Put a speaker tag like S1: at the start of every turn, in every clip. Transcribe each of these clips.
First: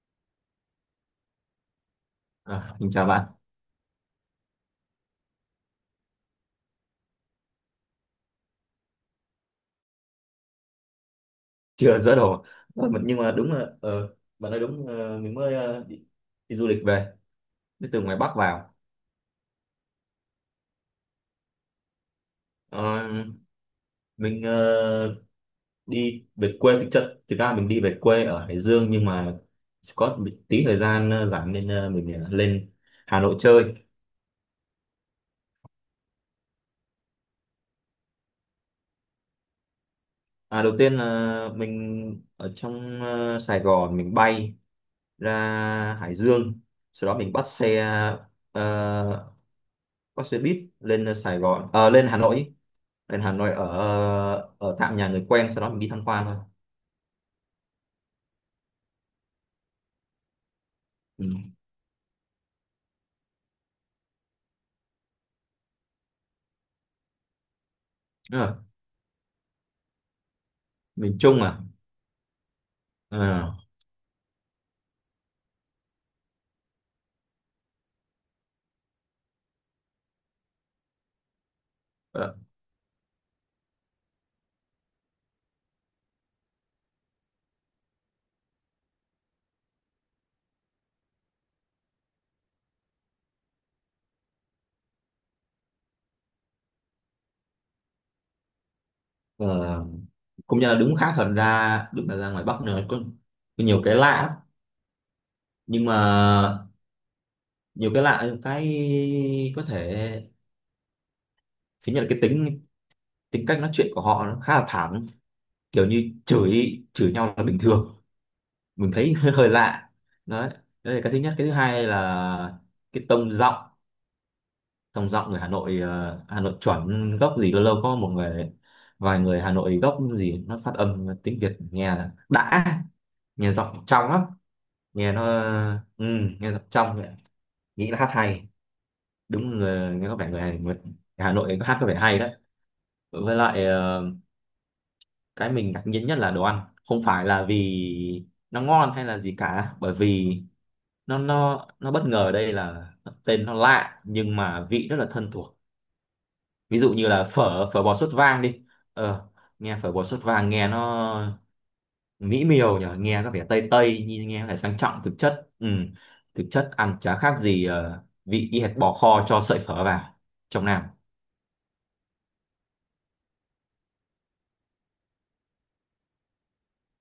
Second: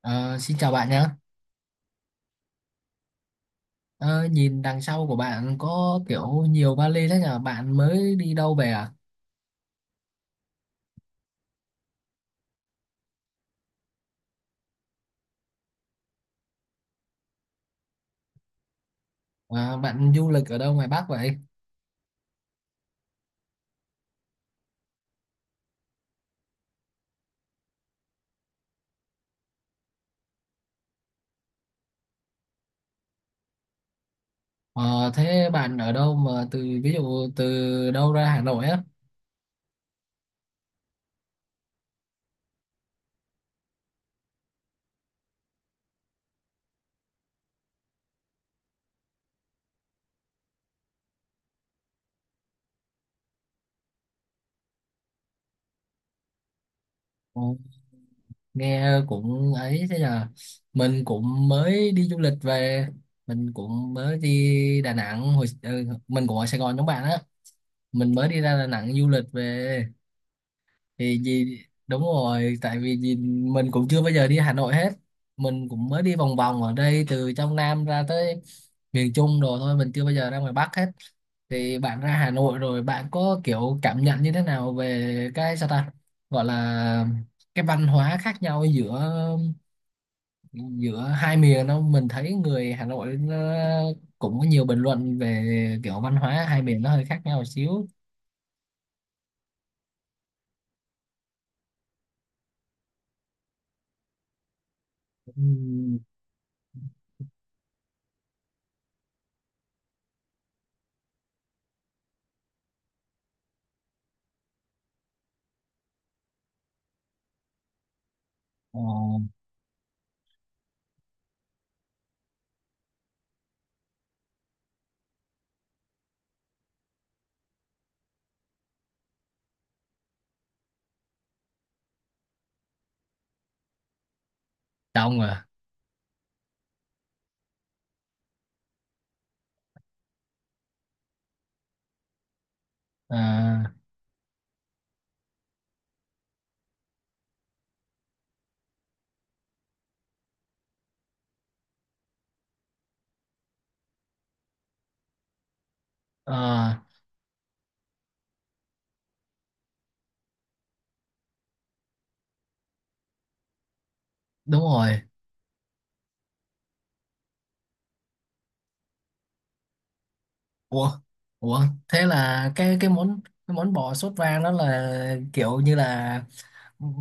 S1: Ờ, Xin chào bạn nhé.
S2: À, mình chào bạn.
S1: Ờ, Nhìn đằng sau của bạn có kiểu nhiều vali thế nhờ. Bạn mới đi đâu về à?
S2: Chưa dỡ đồ. Nhưng mà đúng là, bạn nói đúng, mình mới đi du lịch về, đi từ ngoài Bắc vào.
S1: Ờ, Bạn du lịch ở đâu ngoài Bắc vậy?
S2: Ờ, mình đi về quê, thực ra mình đi về quê ở Hải Dương, nhưng mà có một tí thời gian rảnh, nên mình lên Hà Nội chơi.
S1: Ờ, Thế bạn ở đâu mà từ ví dụ từ đâu ra Hà Nội á?
S2: À, đầu tiên là mình ở trong Sài Gòn, mình bay ra Hải Dương, sau đó mình ờ, bắt xe buýt, lên Sài Gòn ờ, lên Hà Nội, ở ở tạm nhà người quen, sau đó mình đi tham quan thôi.
S1: Ờ, Nghe cũng ấy thế nhờ. Mình
S2: Ừ.
S1: cũng mới đi du lịch về. Mình cũng mới đi Đà Nẵng. Mình cũng ở Sài Gòn giống bạn á. Mình mới đi
S2: Đúng rồi.
S1: ra Đà Nẵng du lịch về.
S2: Miền
S1: Thì
S2: Trung
S1: gì,
S2: à?
S1: đúng rồi, tại vì gì
S2: Ờ,
S1: mình cũng chưa bao giờ đi Hà Nội hết. Mình cũng mới đi vòng vòng ở đây từ trong Nam ra tới miền Trung rồi thôi. Mình chưa bao giờ ra ngoài Bắc hết. Thì bạn ra Hà
S2: ờ,
S1: Nội rồi bạn có kiểu cảm nhận như thế nào về cái, sao ta gọi là, cái văn hóa khác nhau giữa giữa hai miền đâu? Mình thấy người Hà Nội nó cũng có nhiều bình luận về kiểu văn hóa hai miền nó hơi khác nhau một xíu.
S2: ờ. Cũng như là đúng, khác, thật ra đúng là ra ngoài Bắc nữa có nhiều cái lạ lắm. Nhưng mà
S1: Ừm.
S2: nhiều cái lạ, cái có thể thứ nhất là cái tính tính cách nói chuyện của họ nó khá là thẳng, kiểu như chửi chửi nhau là bình thường,
S1: ờ,
S2: mình thấy hơi, lạ đấy. Đấy là cái thứ nhất. Cái thứ hai là cái tông giọng. Tông giọng người Hà Nội, Hà Nội chuẩn gốc gì, lâu lâu có một người vài người Hà Nội gốc gì, nó phát âm tiếng Việt nghe là đã nghe giọng trong lắm. nghe
S1: Đông
S2: nó
S1: à?
S2: ừ, Nghe giọng trong vậy. Nghĩ là hát hay đúng, người nghe có vẻ người Hà Nội hát có vẻ hay đấy. Với lại
S1: À.
S2: cái mình ngạc nhiên nhất là đồ ăn, không phải là vì nó ngon hay là gì cả, bởi vì nó bất ngờ ở đây là tên nó lạ nhưng mà vị rất là thân thuộc.
S1: Ờ,
S2: Ví dụ như là phở phở bò sốt vang đi. ờ nghe phở bò sốt vang nghe nó mỹ miều nhỉ, nghe có vẻ tây tây, nhìn nghe có vẻ
S1: đúng
S2: sang
S1: rồi.
S2: trọng, thực chất, ừ, thực chất ăn chả khác gì vị y hệt bò kho cho sợi phở vào trong Nam.
S1: Ủa, ủa, thế là cái món, cái món bò sốt vang đó là kiểu như là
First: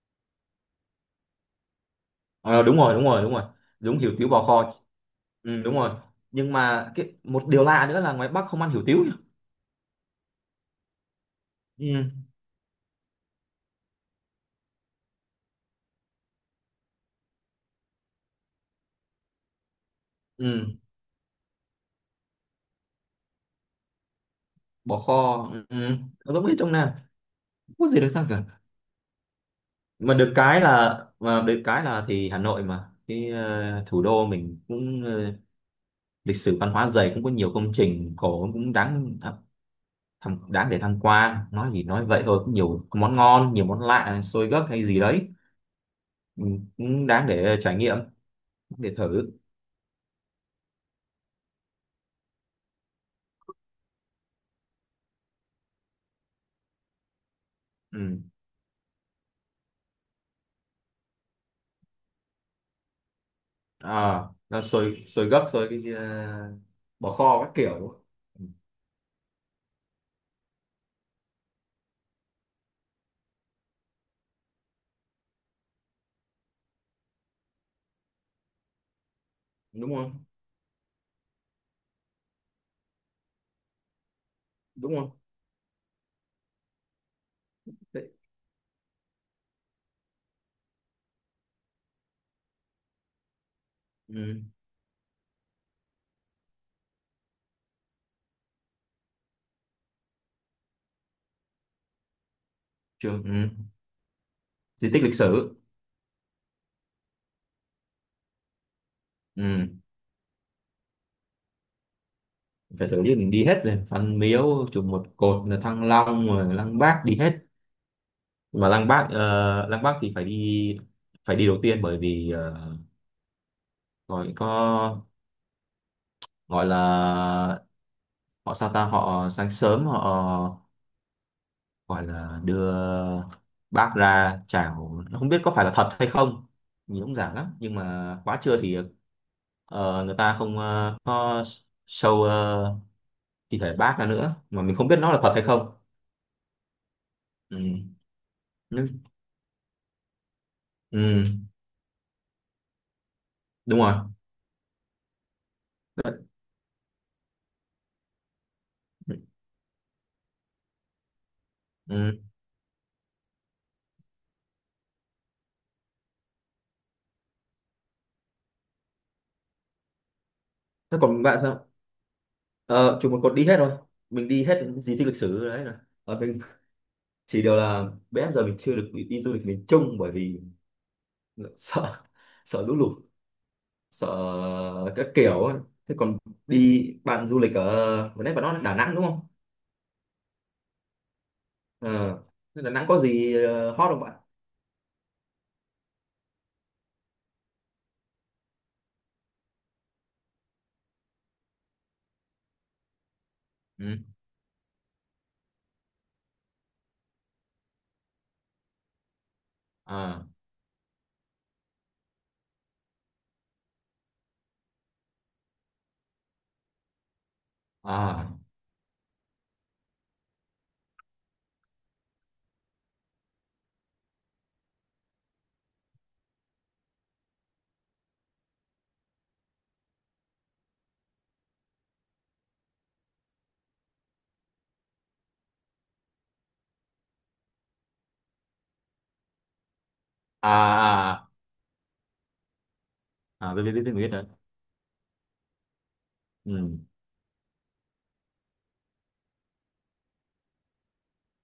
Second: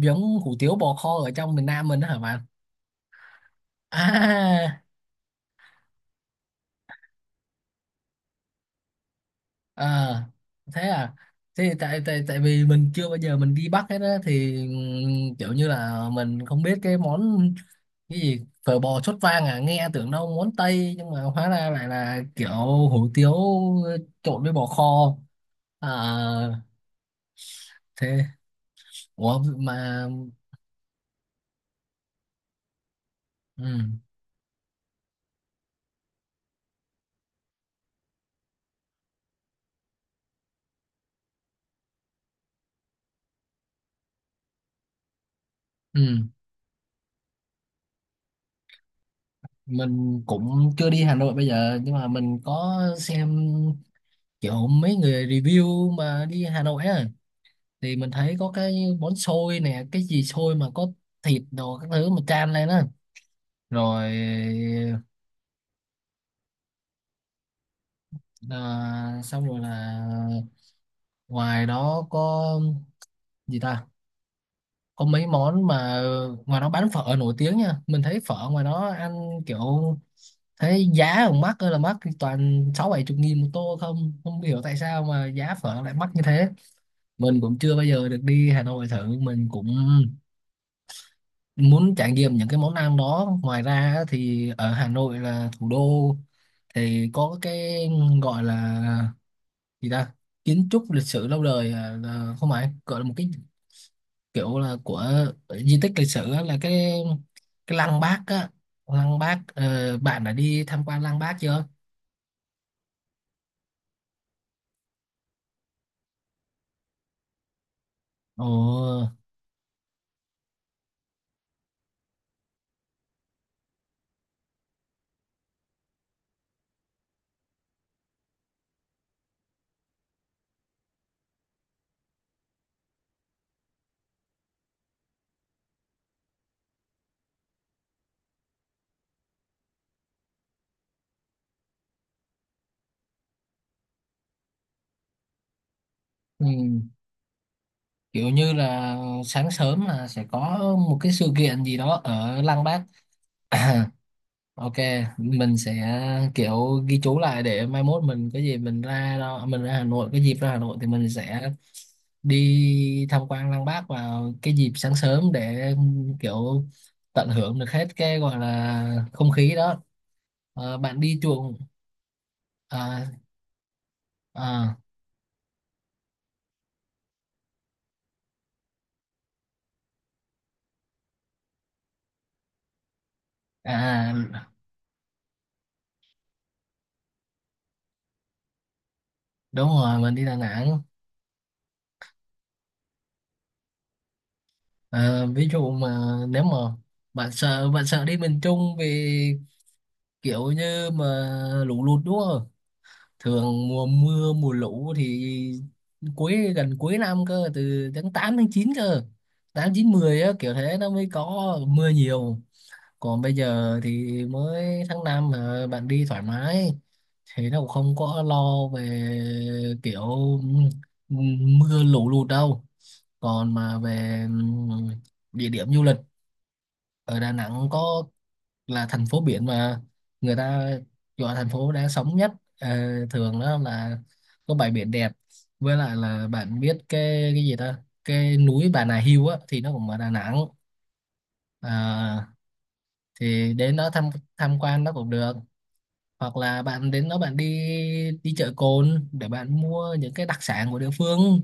S1: giống hủ tiếu bò kho ở trong miền Nam mình đó hả bạn?
S2: Ờ, Đúng rồi, đúng rồi, đúng rồi, đúng, hủ tiếu bò kho.
S1: À.
S2: Ừ, đúng rồi. Nhưng mà một điều lạ nữa là ngoài Bắc không ăn hủ tiếu nhỉ?
S1: ờ, Thế à. Thế thì tại
S2: Ừ,
S1: tại tại vì mình chưa bao giờ mình đi Bắc hết á thì kiểu như là mình không biết cái món, cái gì phở bò sốt vang à, nghe tưởng đâu món
S2: ừ.
S1: Tây nhưng mà hóa ra lại là kiểu hủ tiếu trộn với bò
S2: Bò
S1: kho.
S2: kho. Ừ. Ừ.
S1: À,
S2: Nó giống như trong Nam, không có gì được
S1: thế
S2: sang cả,
S1: ủa mà,
S2: mà được cái là, thì Hà Nội mà,
S1: ừ,
S2: thủ đô mình cũng, lịch sử văn hóa dày, cũng có nhiều công trình cổ, cũng đáng để tham quan. Nói gì nói vậy thôi, cũng nhiều món ngon, nhiều món lạ, xôi gấc hay gì đấy,
S1: ừ,
S2: ừ, cũng đáng để trải nghiệm, để thử.
S1: mình cũng chưa đi Hà Nội bây giờ nhưng mà mình có xem kiểu mấy người review mà đi Hà Nội á thì mình
S2: Ừ.
S1: thấy có cái bón xôi nè, cái gì xôi mà có thịt đồ các thứ mà chan lên á rồi.
S2: À, nó xôi, xôi gấc, xôi bò kho các kiểu. Ừ,
S1: À, xong rồi là ngoài đó có gì ta, có mấy món mà ngoài đó bán phở nổi tiếng nha. Mình thấy phở ngoài đó ăn kiểu
S2: đúng không?
S1: thế giá ở mắc ơi là mắc, toàn sáu bảy chục nghìn một tô không, không hiểu tại
S2: Đúng
S1: sao
S2: không?
S1: mà giá phở lại mắc như thế. Mình cũng chưa bao giờ
S2: Đấy.
S1: được đi Hà Nội thử. Mình cũng muốn trải nghiệm những cái món ăn đó. Ngoài ra á,
S2: Ừ.
S1: thì ở Hà Nội là thủ đô thì có cái gọi là, gì ta, kiến trúc lịch sử lâu đời, à, là không phải gọi là một
S2: Trường,
S1: cái
S2: ừ.
S1: kiểu là
S2: Di
S1: của
S2: tích lịch sử.
S1: di tích lịch sử á, là cái lăng Bác á, lăng Bác.
S2: Ừ.
S1: Ờ, Bạn đã đi tham quan lăng Bác chưa?
S2: Phải tổ chức đi hết rồi, Văn Miếu, chùa Một Cột, là Thăng Long rồi Lăng Bác đi hết.
S1: Ồ.
S2: Mà Lăng Bác thì phải đi, phải đi đầu tiên, bởi vì gọi có gọi là họ sao ta, họ sáng sớm họ gọi là đưa bác ra chào, không biết có phải là thật hay không, nhìn cũng giả lắm. Nhưng mà quá trưa thì người ta không có show thi thể bác ra nữa, mà mình không biết nó là thật hay không.
S1: Ừ.
S2: Ừ.
S1: Kiểu như là
S2: Nhưng-
S1: sáng sớm là sẽ có một cái
S2: ừ.
S1: sự kiện gì đó ở Lăng Bác.
S2: Đúng rồi.
S1: Ok, mình sẽ
S2: Đấy.
S1: kiểu ghi chú lại để mai mốt mình có gì mình ra đó, mình ra Hà Nội, cái dịp ra Hà Nội thì mình sẽ
S2: Ừ.
S1: đi tham quan Lăng Bác vào cái dịp sáng sớm để kiểu tận hưởng được hết cái gọi là không khí đó.
S2: Thế
S1: Bạn đi
S2: còn bạn
S1: chuồng
S2: sao? Ờ,
S1: à,
S2: Chụp một cột đi hết rồi, mình đi hết
S1: à,
S2: di tích lịch sử đấy là, mình chỉ điều là bé giờ mình chưa được đi du lịch miền Trung, bởi vì sợ, lũ lụt, sợ
S1: à, à,
S2: các kiểu ấy. Thế còn bạn du lịch ở, vừa nãy bạn nói là Đà Nẵng đúng không?
S1: đúng rồi, mình đi Đà Nẵng.
S2: Ờ. Thế Đà Nẵng có gì hot không bạn?
S1: Ờ, Ví dụ mà, nếu mà bạn sợ đi miền Trung vì kiểu như mà lũ lụt đúng không? Thường mùa
S2: Ừ.
S1: mưa mùa lũ thì cuối, gần cuối năm cơ, từ tháng 8 tháng 9 cơ. 8, 9, 10
S2: à
S1: á kiểu thế nó mới có mưa nhiều. Còn bây giờ thì mới tháng 5 mà bạn đi thoải mái thì nó cũng không có
S2: à
S1: lo về kiểu mưa lũ lụt đâu. Còn mà về địa điểm du lịch ở Đà Nẵng có, là thành phố biển mà người ta gọi thành phố đáng sống nhất. Ờ, thường đó là có bãi biển đẹp, với lại là bạn biết cái gì ta, cái núi Bà Nà Hills á thì nó cũng ở Đà Nẵng.
S2: à à
S1: À, thì
S2: Biết biết
S1: đến
S2: biết
S1: đó
S2: biết, mình biết
S1: tham
S2: rồi.
S1: tham quan nó cũng được, hoặc là
S2: Ừ.
S1: bạn đến đó bạn đi, đi chợ Cồn để bạn mua những cái đặc sản của địa phương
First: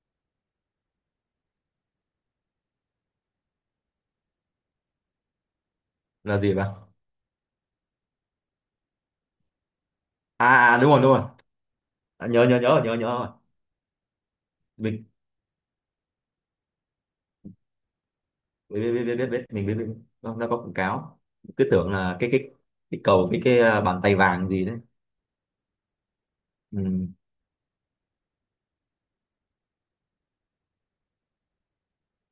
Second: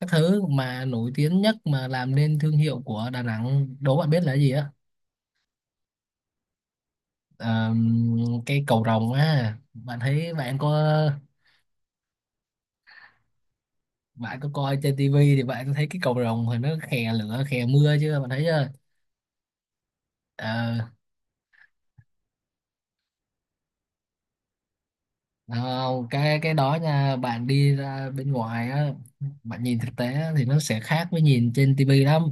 S1: các thứ mà nổi tiếng nhất mà làm nên thương hiệu của Đà Nẵng. Đố bạn biết là cái gì á?
S2: Là gì bạn?
S1: Ờ, cái cầu rồng á, bạn thấy
S2: À.
S1: bạn có,
S2: À, đúng rồi, đúng rồi. À, nhớ nhớ nhớ nhớ nhớ rồi.
S1: bạn có coi trên
S2: Mình
S1: tivi thì bạn có thấy cái cầu rồng thì nó khè lửa khè mưa chưa? Bạn thấy chưa?
S2: biết biết biết biết biết biết. Mình biết, biết. Nó có quảng
S1: ờ
S2: cáo. Cứ tưởng là cái cầu với bàn tay vàng gì đấy.
S1: Không, cái đó
S2: Ừ.
S1: nha, bạn đi ra bên ngoài á, bạn nhìn thực tế á, thì nó sẽ khác với nhìn trên tivi lắm.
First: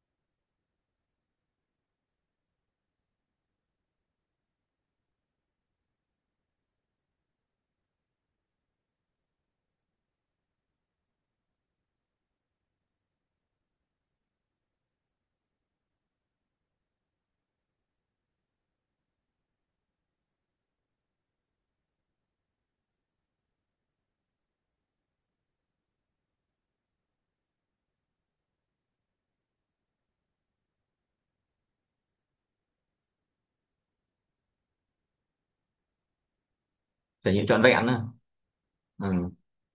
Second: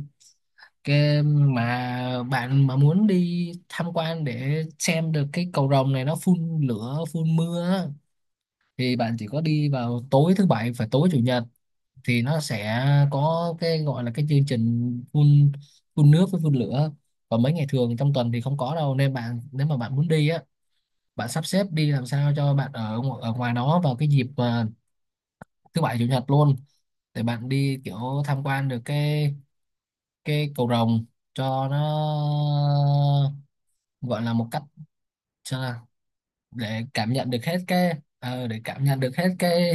S1: Cái mà bạn mà muốn đi tham quan để xem được cái cầu rồng này nó phun lửa phun mưa á, thì bạn chỉ có đi vào tối thứ bảy và tối chủ nhật thì nó sẽ có cái gọi là cái chương trình phun phun nước với phun lửa. Còn mấy ngày thường trong tuần thì không có đâu, nên bạn, nếu mà bạn muốn đi á, bạn sắp xếp đi làm sao cho bạn ở ở ngoài đó vào cái dịp mà thứ bảy chủ nhật luôn để bạn đi kiểu tham quan được cái cầu rồng cho nó gọi là một cách, sao nào?
S2: Trải nghiệm trọn vẹn à.
S1: Để cảm nhận
S2: Ừ.
S1: được hết cái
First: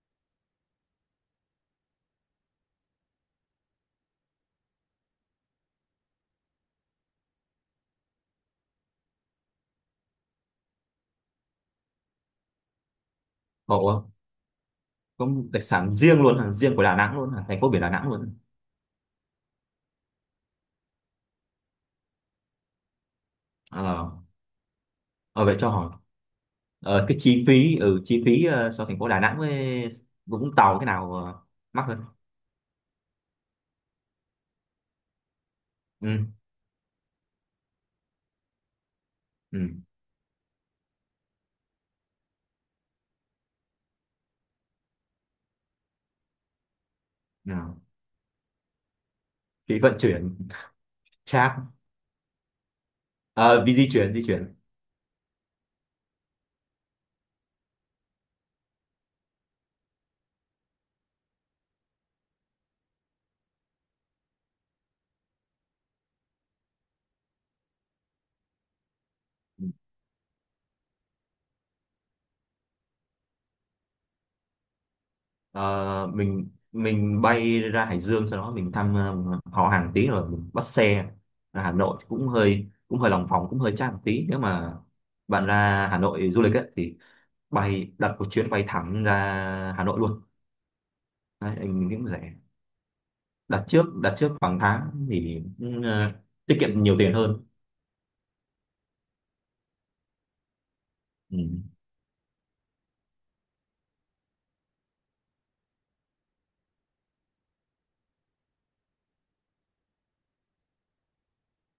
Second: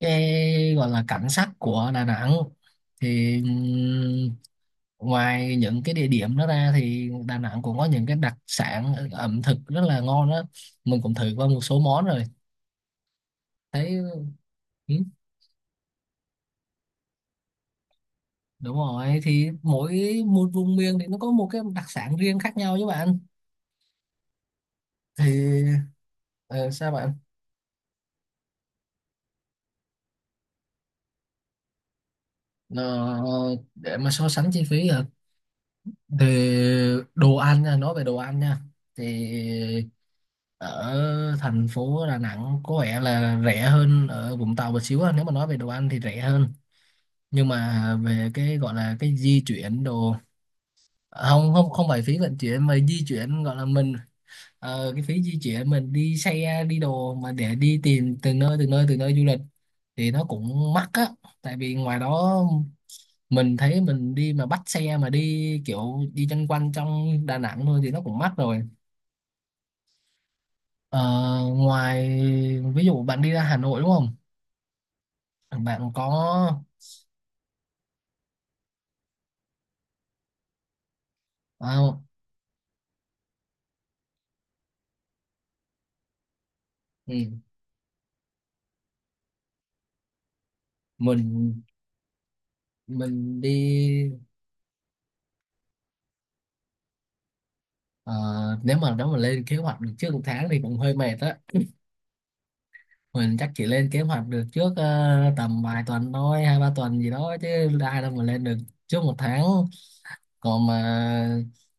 S1: cái gọi là cảnh sắc của Đà Nẵng. Thì ngoài những cái địa điểm đó ra thì Đà Nẵng cũng có những cái đặc sản ẩm thực rất là ngon đó. Mình cũng thử qua một số món rồi, thấy
S2: Ngộ không?
S1: ừ,
S2: Có một đặc sản riêng luôn à, riêng của Đà Nẵng luôn à, thành phố biển Đà Nẵng luôn.
S1: đúng rồi, thì mỗi một vùng miền thì nó có một cái đặc sản riêng khác nhau chứ bạn.
S2: Ờ.
S1: Thì
S2: Ờ, Vậy cho hỏi,
S1: ờ, sao bạn.
S2: cái chi phí ở ừ, chi phí, so thành phố Đà Nẵng với Vũng Tàu cái nào mắc hơn?
S1: Ờ, để mà so sánh chi phí à, thì
S2: Ừ.
S1: đồ ăn nha, nói về đồ ăn nha, thì
S2: Ừ.
S1: ở thành phố Đà Nẵng có vẻ là rẻ hơn ở Vũng Tàu một xíu á. Nếu mà nói về đồ ăn thì rẻ hơn, nhưng
S2: Nào?
S1: mà về cái gọi là cái di
S2: Phí
S1: chuyển
S2: vận
S1: đồ
S2: chuyển.
S1: à, không
S2: Chắc.
S1: không không phải phí vận chuyển mà di chuyển gọi
S2: Ờ,
S1: là
S2: Vì di
S1: mình.
S2: chuyển,
S1: Cái phí di chuyển mình đi xe đi đồ mà để đi tìm từ nơi du lịch thì nó cũng mắc á. Tại vì ngoài đó mình thấy mình đi mà bắt xe mà đi kiểu đi chân quanh trong Đà Nẵng thôi thì nó cũng mắc rồi. Ờ, Ngoài, ví dụ bạn đi ra Hà Nội đúng không? Bạn
S2: Ờ, mình
S1: có
S2: bay ra Hải Dương, sau đó mình thăm họ hàng tí, rồi mình bắt xe ra Hà
S1: à,
S2: Nội cũng hơi, lòng vòng, cũng hơi chát một tí. Nếu mà bạn ra Hà Nội du lịch ấy, thì
S1: ừ.
S2: bay đặt một chuyến bay thẳng ra Hà Nội luôn.
S1: mình
S2: Đấy, anh nghĩ cũng rẻ.
S1: mình
S2: Đặt trước,
S1: đi.
S2: đặt trước khoảng tháng thì cũng, tiết kiệm nhiều tiền hơn.
S1: Ờ, nếu mà lên kế hoạch được trước một tháng thì cũng hơi mệt á.
S2: Ừ.
S1: Mình chắc chỉ lên kế hoạch được trước tầm vài tuần thôi, 2-3 tuần gì đó chứ ai đâu mà lên được trước một tháng. Còn mà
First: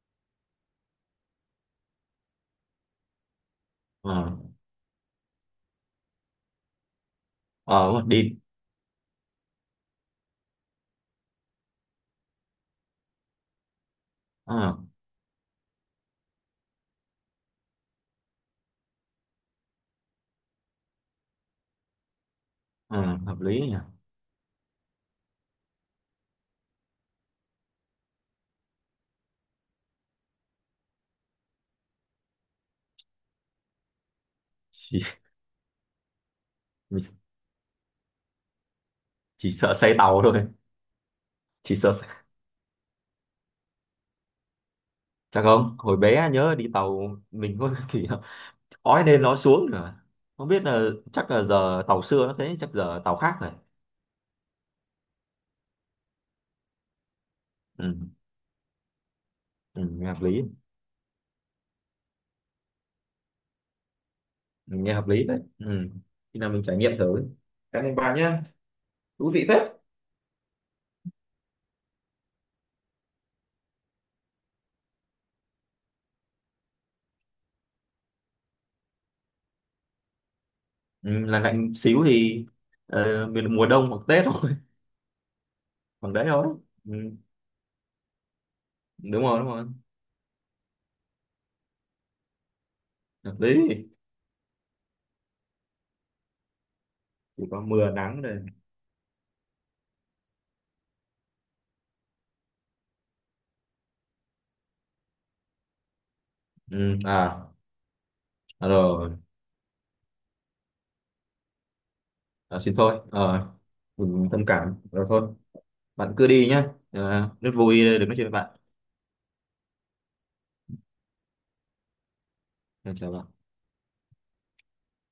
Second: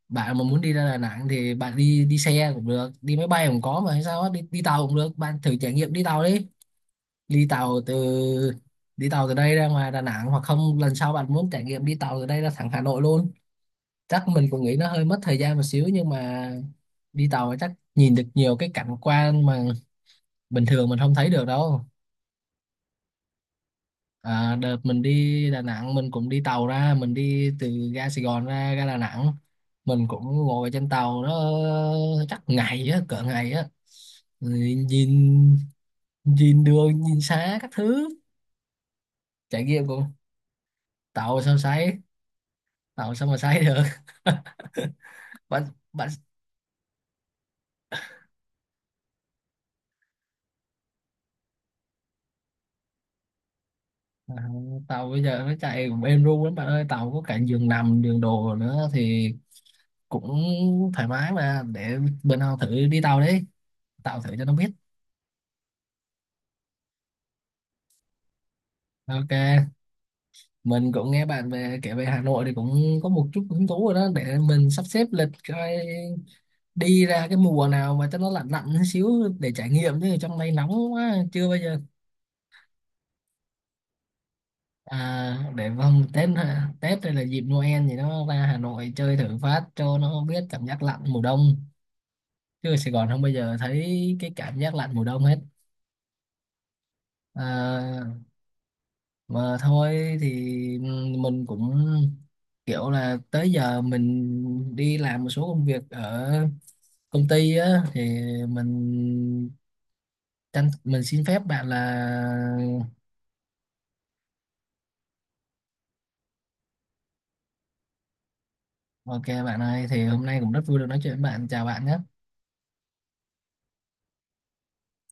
S1: bạn mà muốn đi ra Đà Nẵng thì bạn đi, đi xe cũng được, đi máy bay cũng có mà, hay
S2: Ờ.
S1: sao á, đi, đi tàu cũng được. Bạn thử trải nghiệm đi tàu đi, đi tàu
S2: Ờ, đúng
S1: từ
S2: rồi, đi.
S1: đi tàu từ đây ra ngoài Đà Nẵng, hoặc không lần sau bạn muốn trải nghiệm đi tàu từ đây ra thẳng Hà Nội luôn. Chắc mình cũng nghĩ
S2: Ờ.
S1: nó hơi mất thời gian một xíu nhưng mà đi tàu thì chắc nhìn được nhiều cái cảnh quan mà bình thường mình không thấy được đâu.
S2: Ờ, hợp lý nhỉ.
S1: À, đợt mình đi Đà Nẵng mình cũng đi tàu ra, mình đi từ ga Sài Gòn ra ga Đà Nẵng, mình cũng ngồi trên tàu nó chắc ngày á, cỡ ngày á. Rồi,
S2: chỉ,
S1: nhìn nhìn đường
S2: mình
S1: nhìn xa các thứ.
S2: chỉ
S1: Trải
S2: sợ
S1: nghiệm
S2: say
S1: cũng,
S2: tàu thôi.
S1: tàu sao
S2: chỉ sợ
S1: sấy,
S2: say-
S1: tàu sao mà sấy được.
S2: Chắc
S1: Bạn,
S2: không, hồi
S1: bạn.
S2: bé nhớ đi tàu mình có kỷ niệm ói lên nói xuống nữa, không biết là, chắc là giờ tàu xưa nó thế, chắc giờ tàu khác này.
S1: À, tàu bây giờ nó chạy cũng êm ru lắm bạn ơi, tàu có cả giường nằm
S2: Ừ.
S1: giường đồ nữa thì
S2: Ừ, nghe hợp
S1: cũng
S2: lý.
S1: thoải mái mà. Để bữa nào thử đi tàu, đi tàu thử cho nó biết.
S2: Ừ, nghe hợp lý đấy. Ừ. Khi nào mình trải nghiệm thử. Cảm ơn bà nhá. Thú
S1: Ok,
S2: vị phết.
S1: mình cũng nghe bạn về kể về Hà Nội thì cũng có một chút hứng thú rồi đó, để mình sắp xếp lịch coi đi ra cái mùa nào mà cho nó lạnh lạnh xíu để trải nghiệm, chứ trong đây nóng
S2: Ừ,
S1: quá
S2: là
S1: chưa bây
S2: lạnh
S1: giờ.
S2: xíu thì miền mùa đông hoặc Tết thôi.
S1: À, để vòng
S2: Bằng đấy
S1: Tết
S2: thôi.
S1: hả?
S2: Ừ.
S1: Tết đây là dịp Noel thì nó ra Hà Nội chơi
S2: Đúng
S1: thử
S2: rồi, đúng
S1: phát
S2: rồi.
S1: cho nó biết cảm giác lạnh mùa đông. Chứ ở Sài Gòn không bao
S2: Hợp
S1: giờ
S2: lý.
S1: thấy cái cảm giác lạnh mùa đông hết.
S2: Chỉ có mưa
S1: À,
S2: nắng rồi.
S1: mà thôi thì mình cũng kiểu là tới giờ mình đi làm một số công việc ở
S2: Ừ.
S1: công
S2: À.
S1: ty á thì
S2: À rồi.
S1: mình mình xin phép bạn là
S2: À, xin thôi. Ờ, mình thông cảm, rồi thôi, bạn cứ đi nhá, à, rất vui được nói chuyện với bạn.
S1: ok bạn ơi thì hôm nay cũng rất vui được nói chuyện với bạn, chào bạn nhé.
S2: Chào bạn.